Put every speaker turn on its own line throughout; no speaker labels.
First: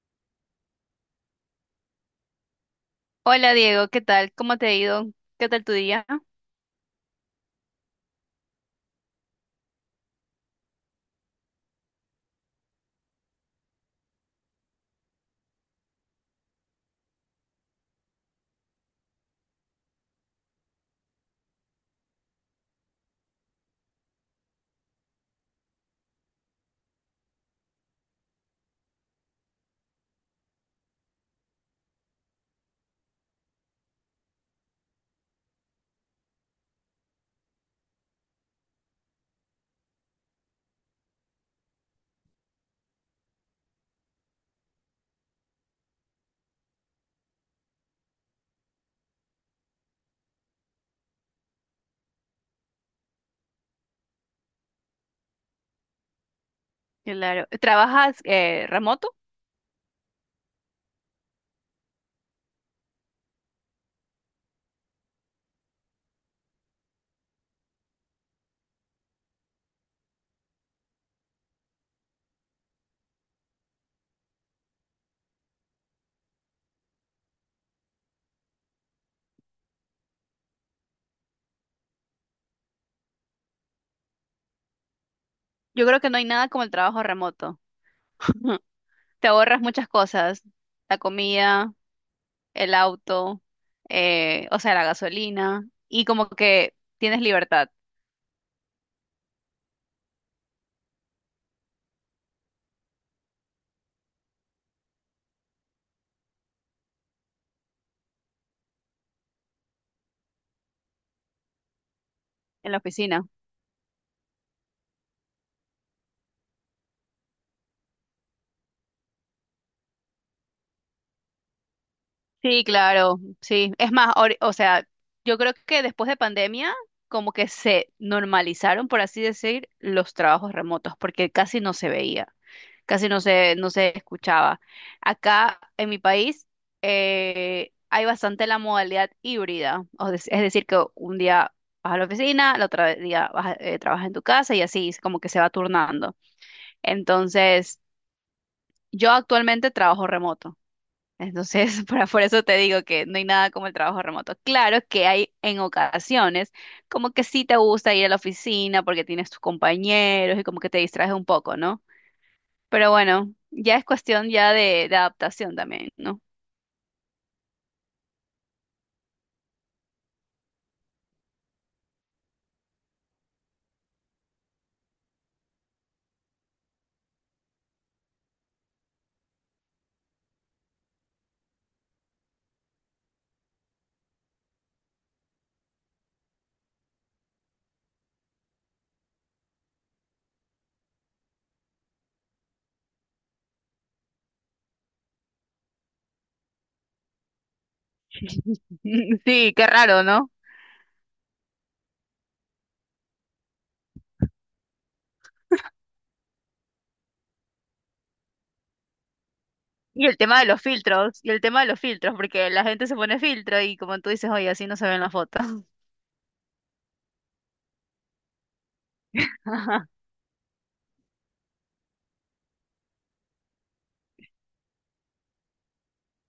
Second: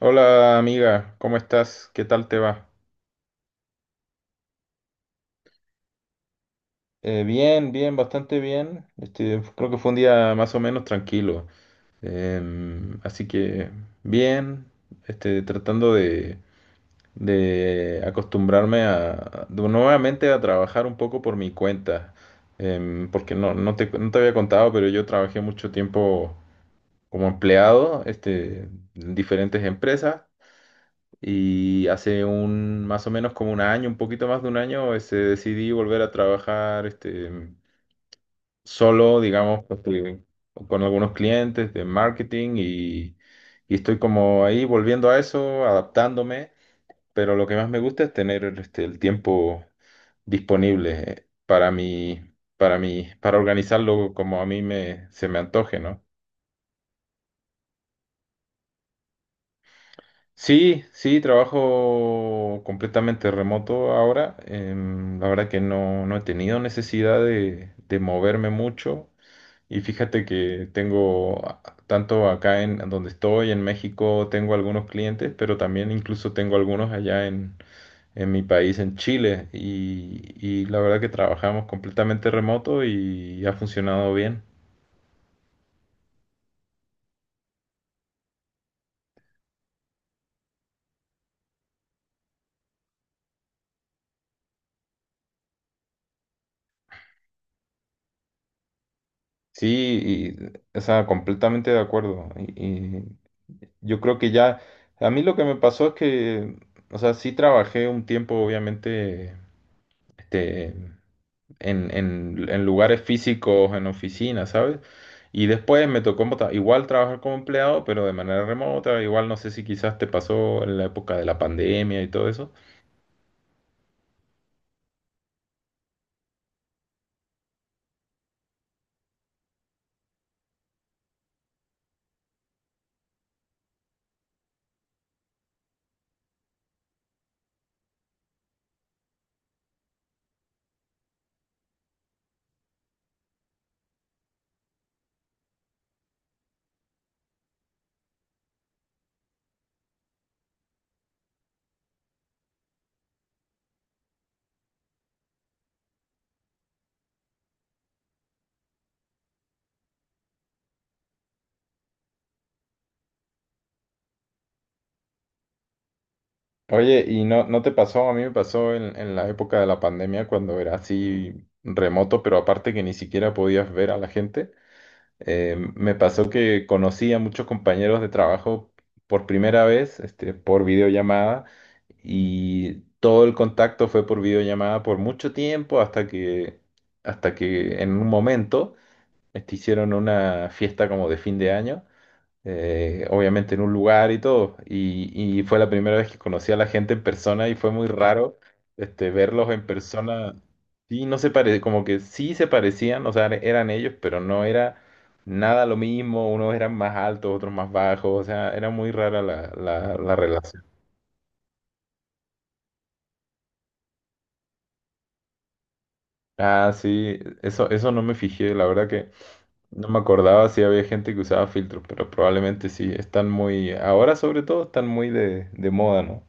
Hola amiga, ¿cómo estás? ¿Qué tal te va?
Hola Diego, ¿qué tal? ¿Cómo te ha ido? ¿Qué tal tu día?
Bien, bien, bastante bien. Este, creo que fue un día más o menos tranquilo. Así que bien, este, tratando de acostumbrarme a, nuevamente a trabajar un poco por mi cuenta. Porque no te había contado, pero yo trabajé mucho tiempo como empleado, este, en diferentes empresas. Y hace un, más o menos como un año, un poquito más de un año, este, decidí volver a trabajar este, solo, digamos, este, con algunos clientes de marketing y estoy como ahí volviendo a eso, adaptándome, pero lo que más me gusta es tener este, el tiempo disponible para mí, para mí, para organizarlo como a mí me, se me antoje, ¿no?
Claro. ¿Trabajas remoto?
Sí, sí, trabajo completamente remoto ahora. La verdad que no, no he tenido necesidad de moverme mucho. Y fíjate que tengo, tanto acá en donde estoy, en México, tengo algunos clientes, pero también incluso tengo algunos allá en mi país, en Chile. Y la verdad que trabajamos completamente remoto y ha funcionado bien.
Yo creo que no hay nada como el trabajo remoto. Te ahorras muchas cosas, la comida, el auto, o sea, la gasolina, y como que tienes libertad
Sí, y, o sea, completamente de acuerdo. Y, yo creo que ya, a mí lo que me pasó es que, o sea, sí trabajé un tiempo, obviamente, este, en, en
en la
lugares
oficina.
físicos, en oficinas, ¿sabes? Y después me tocó igual trabajar como empleado, pero de manera remota, igual no sé si quizás te pasó en la época de la pandemia y todo eso.
Sí, claro, sí. Es más, o sea, yo creo que después de pandemia, como que se normalizaron, por así decir, los trabajos remotos, porque casi no se veía. Casi no se escuchaba. Acá en mi país hay bastante la modalidad híbrida, es decir, que un día vas a la oficina, el otro día trabajas en tu casa y así es como que se va turnando. Entonces, yo actualmente trabajo remoto. Entonces, por eso te digo que no hay nada como el trabajo remoto. Claro que hay en ocasiones como que sí te gusta ir a la oficina porque tienes tus compañeros y como que te distraes un poco, ¿no? Pero bueno, ya es cuestión ya de adaptación también, ¿no?
Oye, ¿y no, no te pasó? A mí me pasó en la época de la pandemia cuando era así remoto, pero aparte que ni siquiera podías ver a la gente. Me pasó que conocí a muchos compañeros de trabajo por primera vez, este, por videollamada, y todo el contacto fue por videollamada por mucho tiempo hasta que en un momento este, hicieron una fiesta como de fin de año obviamente en un lugar y todo. Y fue la primera vez que conocí a la gente en persona y fue muy raro este, verlos
Sí,
en
qué raro, ¿no?
persona. Sí, no se pare, como que sí se parecían, o sea, eran ellos, pero no era nada lo mismo. Unos eran más altos, otros más bajos, o sea, era muy rara la, la,
Y
la
el tema de los
relación.
filtros, y el tema de los filtros, porque la gente se pone filtro y como tú dices, oye, así no se ven las fotos.
Ah, sí, eso no me fijé, la verdad que
Ajá.
no me acordaba si había gente que usaba filtros, pero probablemente sí, están muy, ahora sobre todo están muy de moda, ¿no?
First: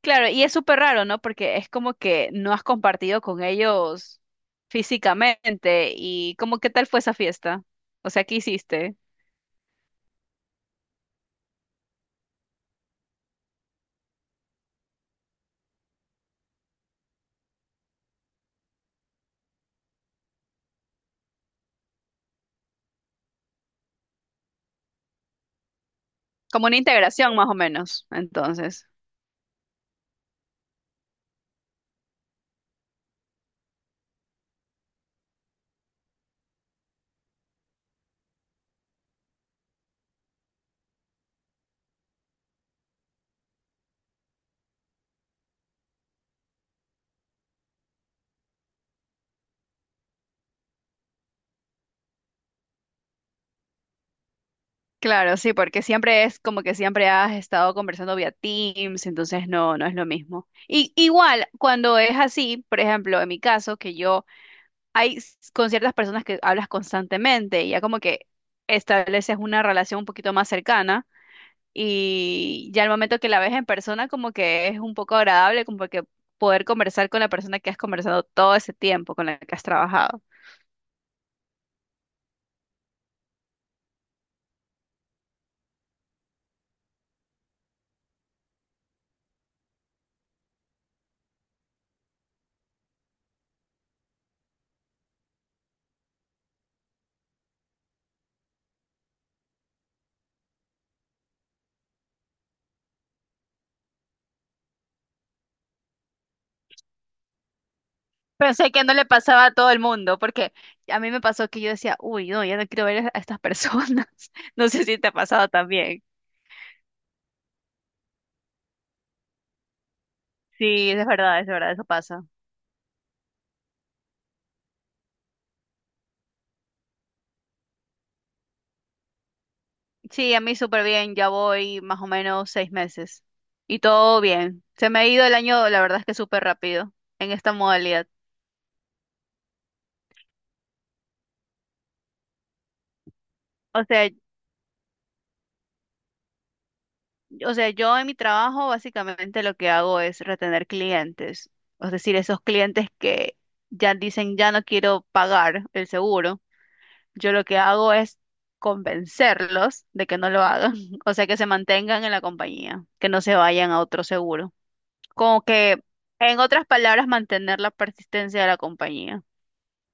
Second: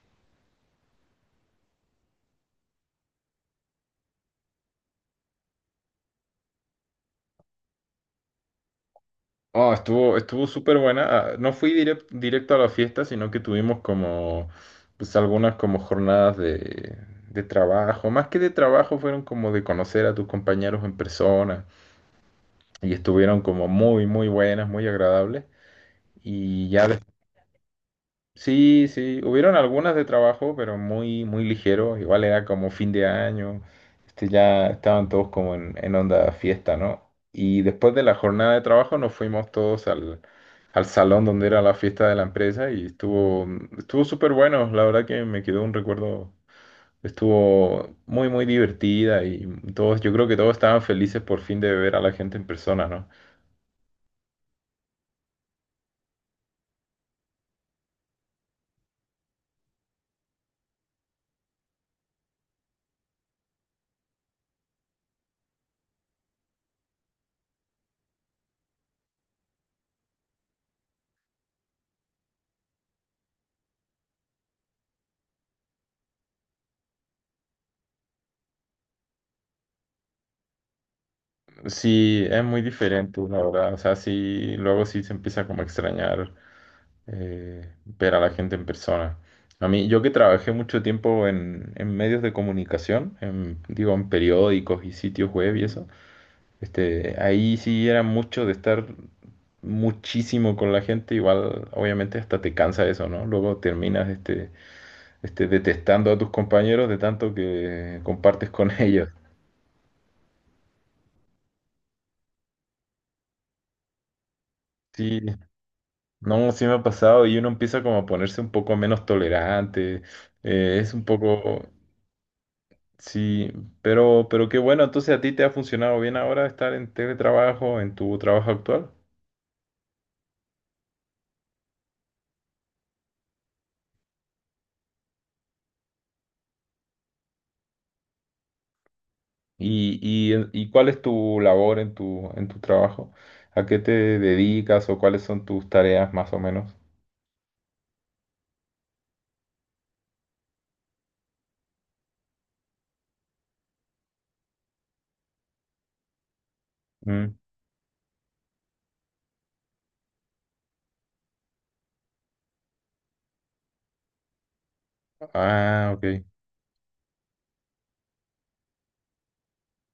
Claro, y es súper raro, ¿no? Porque es como que no has compartido con ellos físicamente y como qué tal fue esa fiesta. O sea, ¿qué hiciste?
Oh, estuvo, estuvo súper buena. Ah, no fui directo a la fiesta, sino que tuvimos como, pues algunas como jornadas de trabajo. Más que de trabajo, fueron como de conocer a tus compañeros en persona. Y estuvieron como muy, muy buenas, muy agradables.
Como
Y
una
ya
integración más o menos,
sí,
entonces.
sí, hubieron algunas de trabajo, pero muy, muy ligero. Igual era como fin de año, este, ya estaban todos como en onda fiesta, ¿no? Y después de la jornada de trabajo nos fuimos todos al, al salón donde era la fiesta de la empresa y estuvo, estuvo súper bueno. La verdad que me quedó un recuerdo, estuvo muy, muy divertida y todos, yo creo que todos estaban felices por fin de ver a la gente en persona, ¿no?
Claro, sí, porque siempre es como que siempre has estado conversando vía Teams, entonces no es lo mismo. Y igual, cuando es así, por ejemplo, en mi caso, que yo con ciertas personas que hablas constantemente, y ya como que estableces una relación un poquito más cercana y ya al momento que la ves en persona como que es un poco agradable, como que poder conversar con la persona que has conversado todo ese tiempo, con la que has trabajado.
Sí, es muy diferente, la verdad. O sea, sí, luego sí se empieza como a extrañar ver a la gente en persona. A mí, yo que trabajé mucho tiempo en medios de comunicación, en, digo, en periódicos y sitios web y eso, este, ahí sí era mucho de estar muchísimo con la gente, igual obviamente hasta te cansa eso, ¿no? Luego terminas este, detestando a tus compañeros de tanto que compartes
Pensé
con
que no le
ellos.
pasaba a todo el mundo, porque a mí me pasó que yo decía, uy, no, ya no quiero ver a estas personas. No sé si te ha
Sí,
pasado también.
no, sí me ha pasado y uno empieza como a ponerse un poco menos tolerante,
Sí,
es un
es
poco,
verdad, eso pasa.
sí, pero qué bueno, entonces a ti te ha funcionado bien ahora estar en teletrabajo, en tu trabajo actual.
Sí, a mí súper bien, ya voy más o menos 6 meses. Y todo bien. Se me ha ido el año, la verdad es que súper rápido en esta modalidad.
Y cuál es tu labor en tu trabajo? ¿A qué
O
te
sea,
dedicas o cuáles son tus tareas más o menos?
o sea, yo en mi trabajo básicamente lo que hago es retener clientes. Es decir, esos clientes que ya dicen, ya no quiero pagar el seguro. Yo
Mm,
lo que hago es convencerlos de que no lo hagan, o sea, que se mantengan en la compañía, que no se vayan a otro seguro. Como que,
ah, ok.
en otras palabras, mantener la persistencia de la compañía.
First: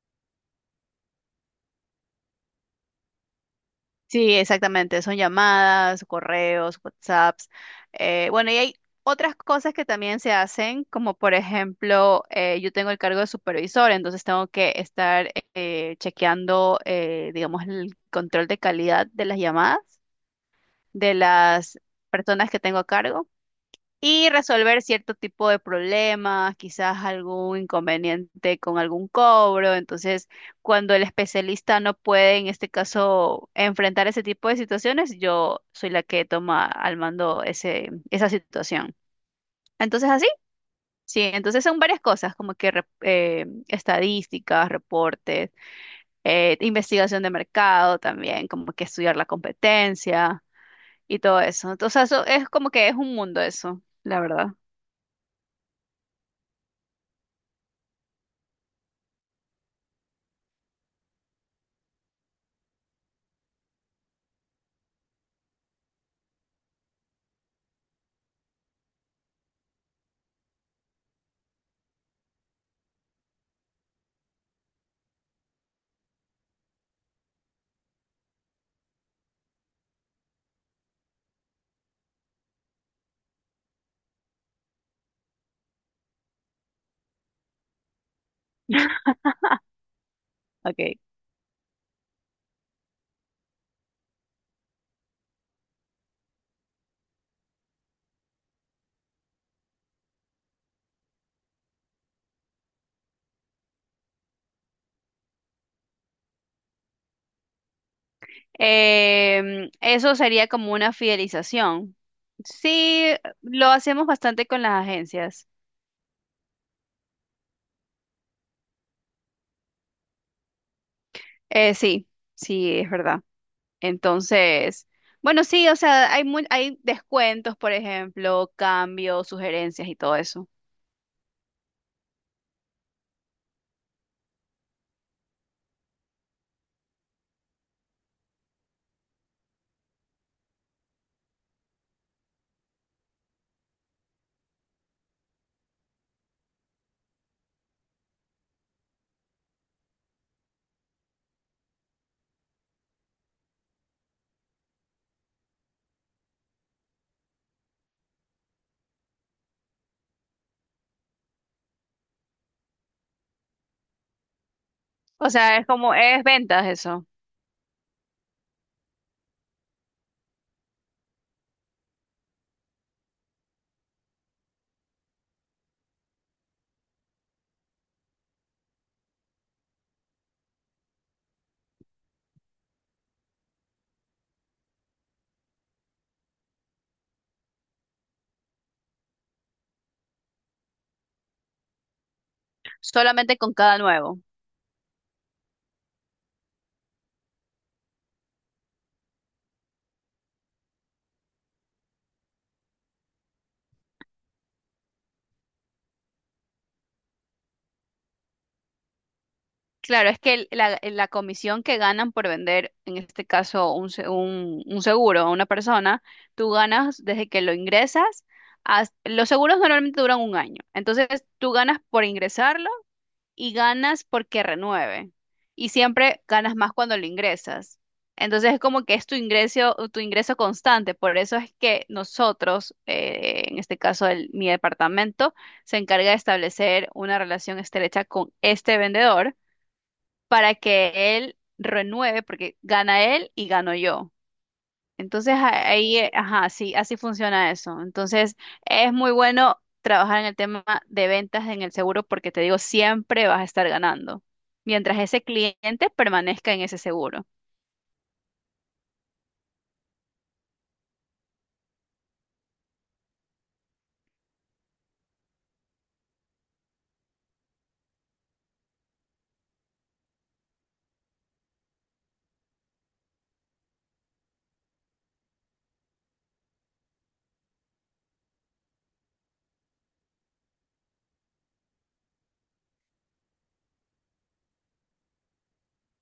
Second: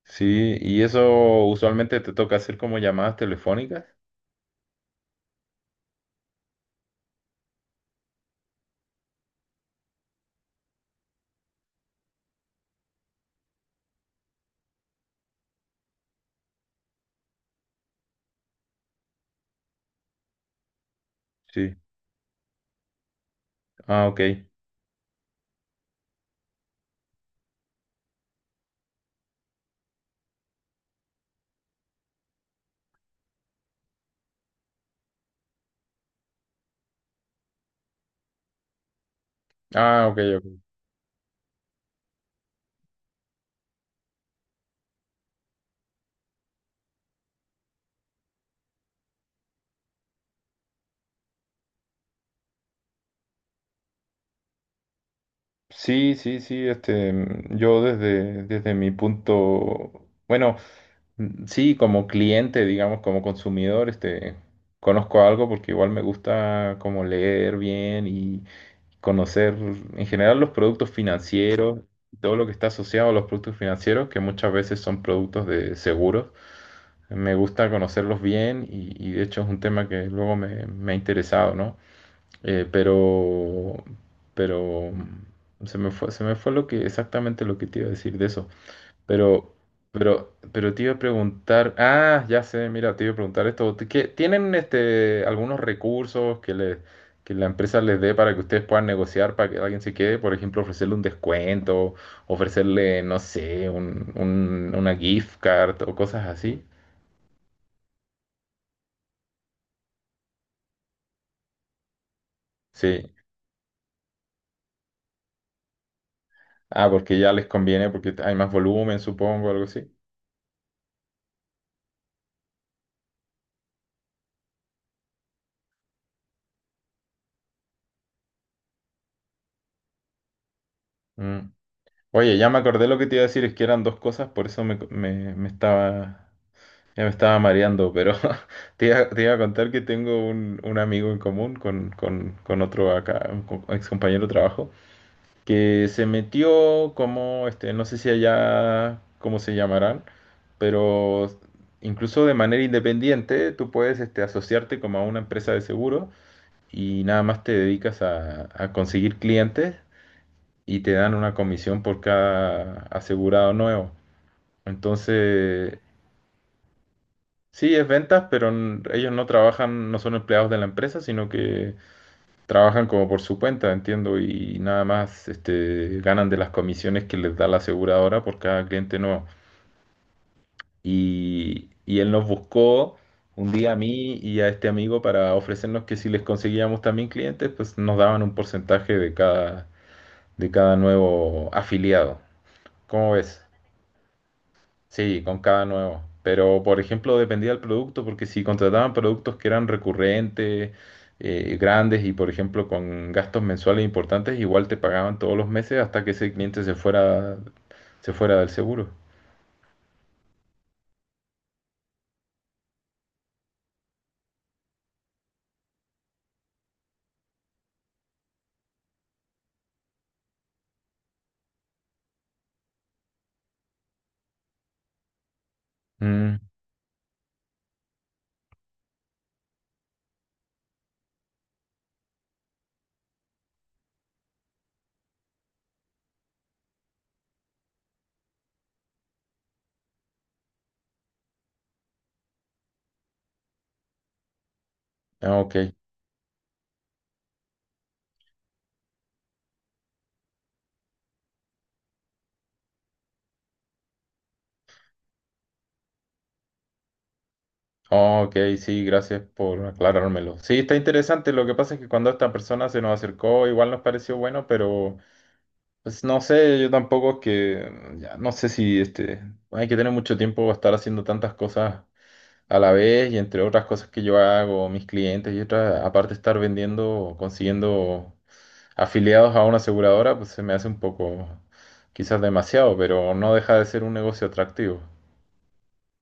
Sí, y eso usualmente te toca hacer como llamadas telefónicas.
Sí, exactamente, son llamadas, correos, WhatsApps. Bueno, y hay otras cosas que también se hacen, como por ejemplo, yo tengo el cargo de supervisor, entonces tengo que estar chequeando, digamos, el control de calidad de las llamadas. De
Sí.
las personas que tengo a cargo
Ah, ok.
y resolver cierto tipo de problemas, quizás algún inconveniente con algún cobro. Entonces, cuando el especialista no puede, en este caso, enfrentar ese tipo de situaciones, yo soy la que toma al mando esa situación.
Ah,
Entonces,
ok,
así,
ok.
sí, entonces son varias cosas, como que estadísticas, reportes, investigación de mercado también, como que estudiar la competencia y todo eso. Entonces, eso es como que es un mundo eso, la verdad.
Sí, sí, sí, este, mm, yo desde, desde mi punto, bueno, mm, sí, como cliente, digamos, como consumidor, este, conozco algo porque igual me gusta como leer bien y conocer en general los productos financieros, todo lo que está asociado a los productos financieros, que muchas veces son productos de seguros. Me gusta conocerlos bien y de hecho es un tema que luego me, me ha interesado, ¿no? Eh, pero, pero mm, se me fue lo que, exactamente lo que te iba a decir de eso. Pero, pero te iba
Ok.
a preguntar, ah, ya sé, mira, te iba a preguntar esto. ¿Tienen este algunos recursos que le, que la empresa les dé para que ustedes puedan negociar para que alguien se quede? Por ejemplo, ofrecerle un descuento, ofrecerle, no sé, un, una gift card o cosas así.
Eso sería como una fidelización. Sí,
Sí.
lo hacemos bastante con las agencias.
Ah, porque ya les conviene, porque hay más volumen, supongo, algo así.
Sí, sí, es verdad. Entonces, bueno, sí, o sea, hay descuentos, por ejemplo, cambios, sugerencias y todo eso.
Mm. Oye, ya me acordé lo que te iba a decir, es que eran dos cosas, por eso me, me estaba, ya me estaba mareando, pero te iba a contar que tengo un amigo en común con otro acá, un ex compañero de trabajo, que se metió como, este, no sé si allá, cómo se llamarán, pero incluso de manera independiente tú puedes, este, asociarte como a una empresa de seguro y nada más te dedicas a conseguir clientes y te dan una comisión por cada asegurado nuevo.
O sea, es
Entonces,
como, es ventas eso,
sí, es ventas, pero ellos no trabajan, no son empleados de la empresa, sino que trabajan como por su cuenta, entiendo, y nada más este, ganan de las comisiones que les da la aseguradora por cada cliente nuevo. Y él nos buscó un día a mí y a este amigo para ofrecernos que si les conseguíamos también clientes, pues nos daban un porcentaje de cada nuevo afiliado. ¿Cómo
solamente
ves?
con cada nuevo.
Sí, con cada nuevo. Pero, por ejemplo, dependía del producto, porque si contrataban productos que eran recurrentes, grandes y, por ejemplo, con gastos mensuales importantes, igual te pagaban todos los meses hasta que ese cliente se fuera del seguro.
Claro, es que la comisión que ganan por vender, en este caso, un seguro a una persona, tú ganas desde que lo ingresas. Los seguros normalmente duran un año. Entonces, tú ganas por ingresarlo y ganas porque renueve. Y siempre
Mm,
ganas más cuando lo ingresas. Entonces, es como que es tu ingreso, constante. Por eso es que nosotros, en este caso, mi departamento, se encarga de establecer una relación estrecha con este vendedor para que él renueve, porque gana él y gano yo. Entonces
ah, ok.
ahí, ajá, sí, así funciona eso. Entonces es muy bueno trabajar en el tema de ventas en el seguro porque te digo, siempre vas a estar ganando mientras ese cliente permanezca en ese seguro.
Ah, ok, sí, gracias por aclarármelo. Sí, está interesante. Lo que pasa es que cuando esta persona se nos acercó, igual nos pareció bueno, pero pues no sé, yo tampoco es que, ya, no sé si este, hay que tener mucho tiempo para estar haciendo tantas cosas a la vez y entre otras cosas que yo hago, mis clientes y otras, aparte de estar vendiendo, consiguiendo afiliados a una aseguradora, pues se me hace un poco, quizás demasiado, pero no deja de ser un negocio atractivo.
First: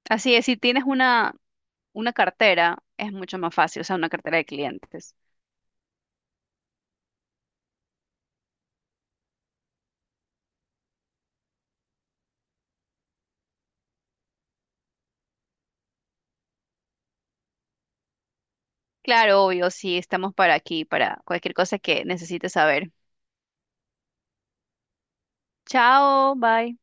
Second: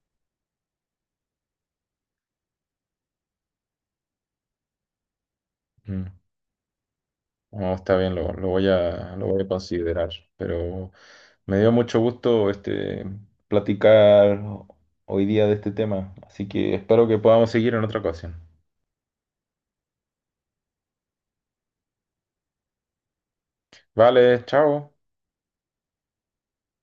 Así es, si tienes una cartera, es mucho más fácil, o sea, una cartera de clientes.
Mm. No, está bien, lo voy a considerar, pero me dio mucho gusto este, platicar hoy día de este tema, así que espero que podamos seguir en otra ocasión.
Claro, obvio, sí, estamos para aquí, para cualquier cosa que necesites saber.
Vale, chao.
Chao, bye.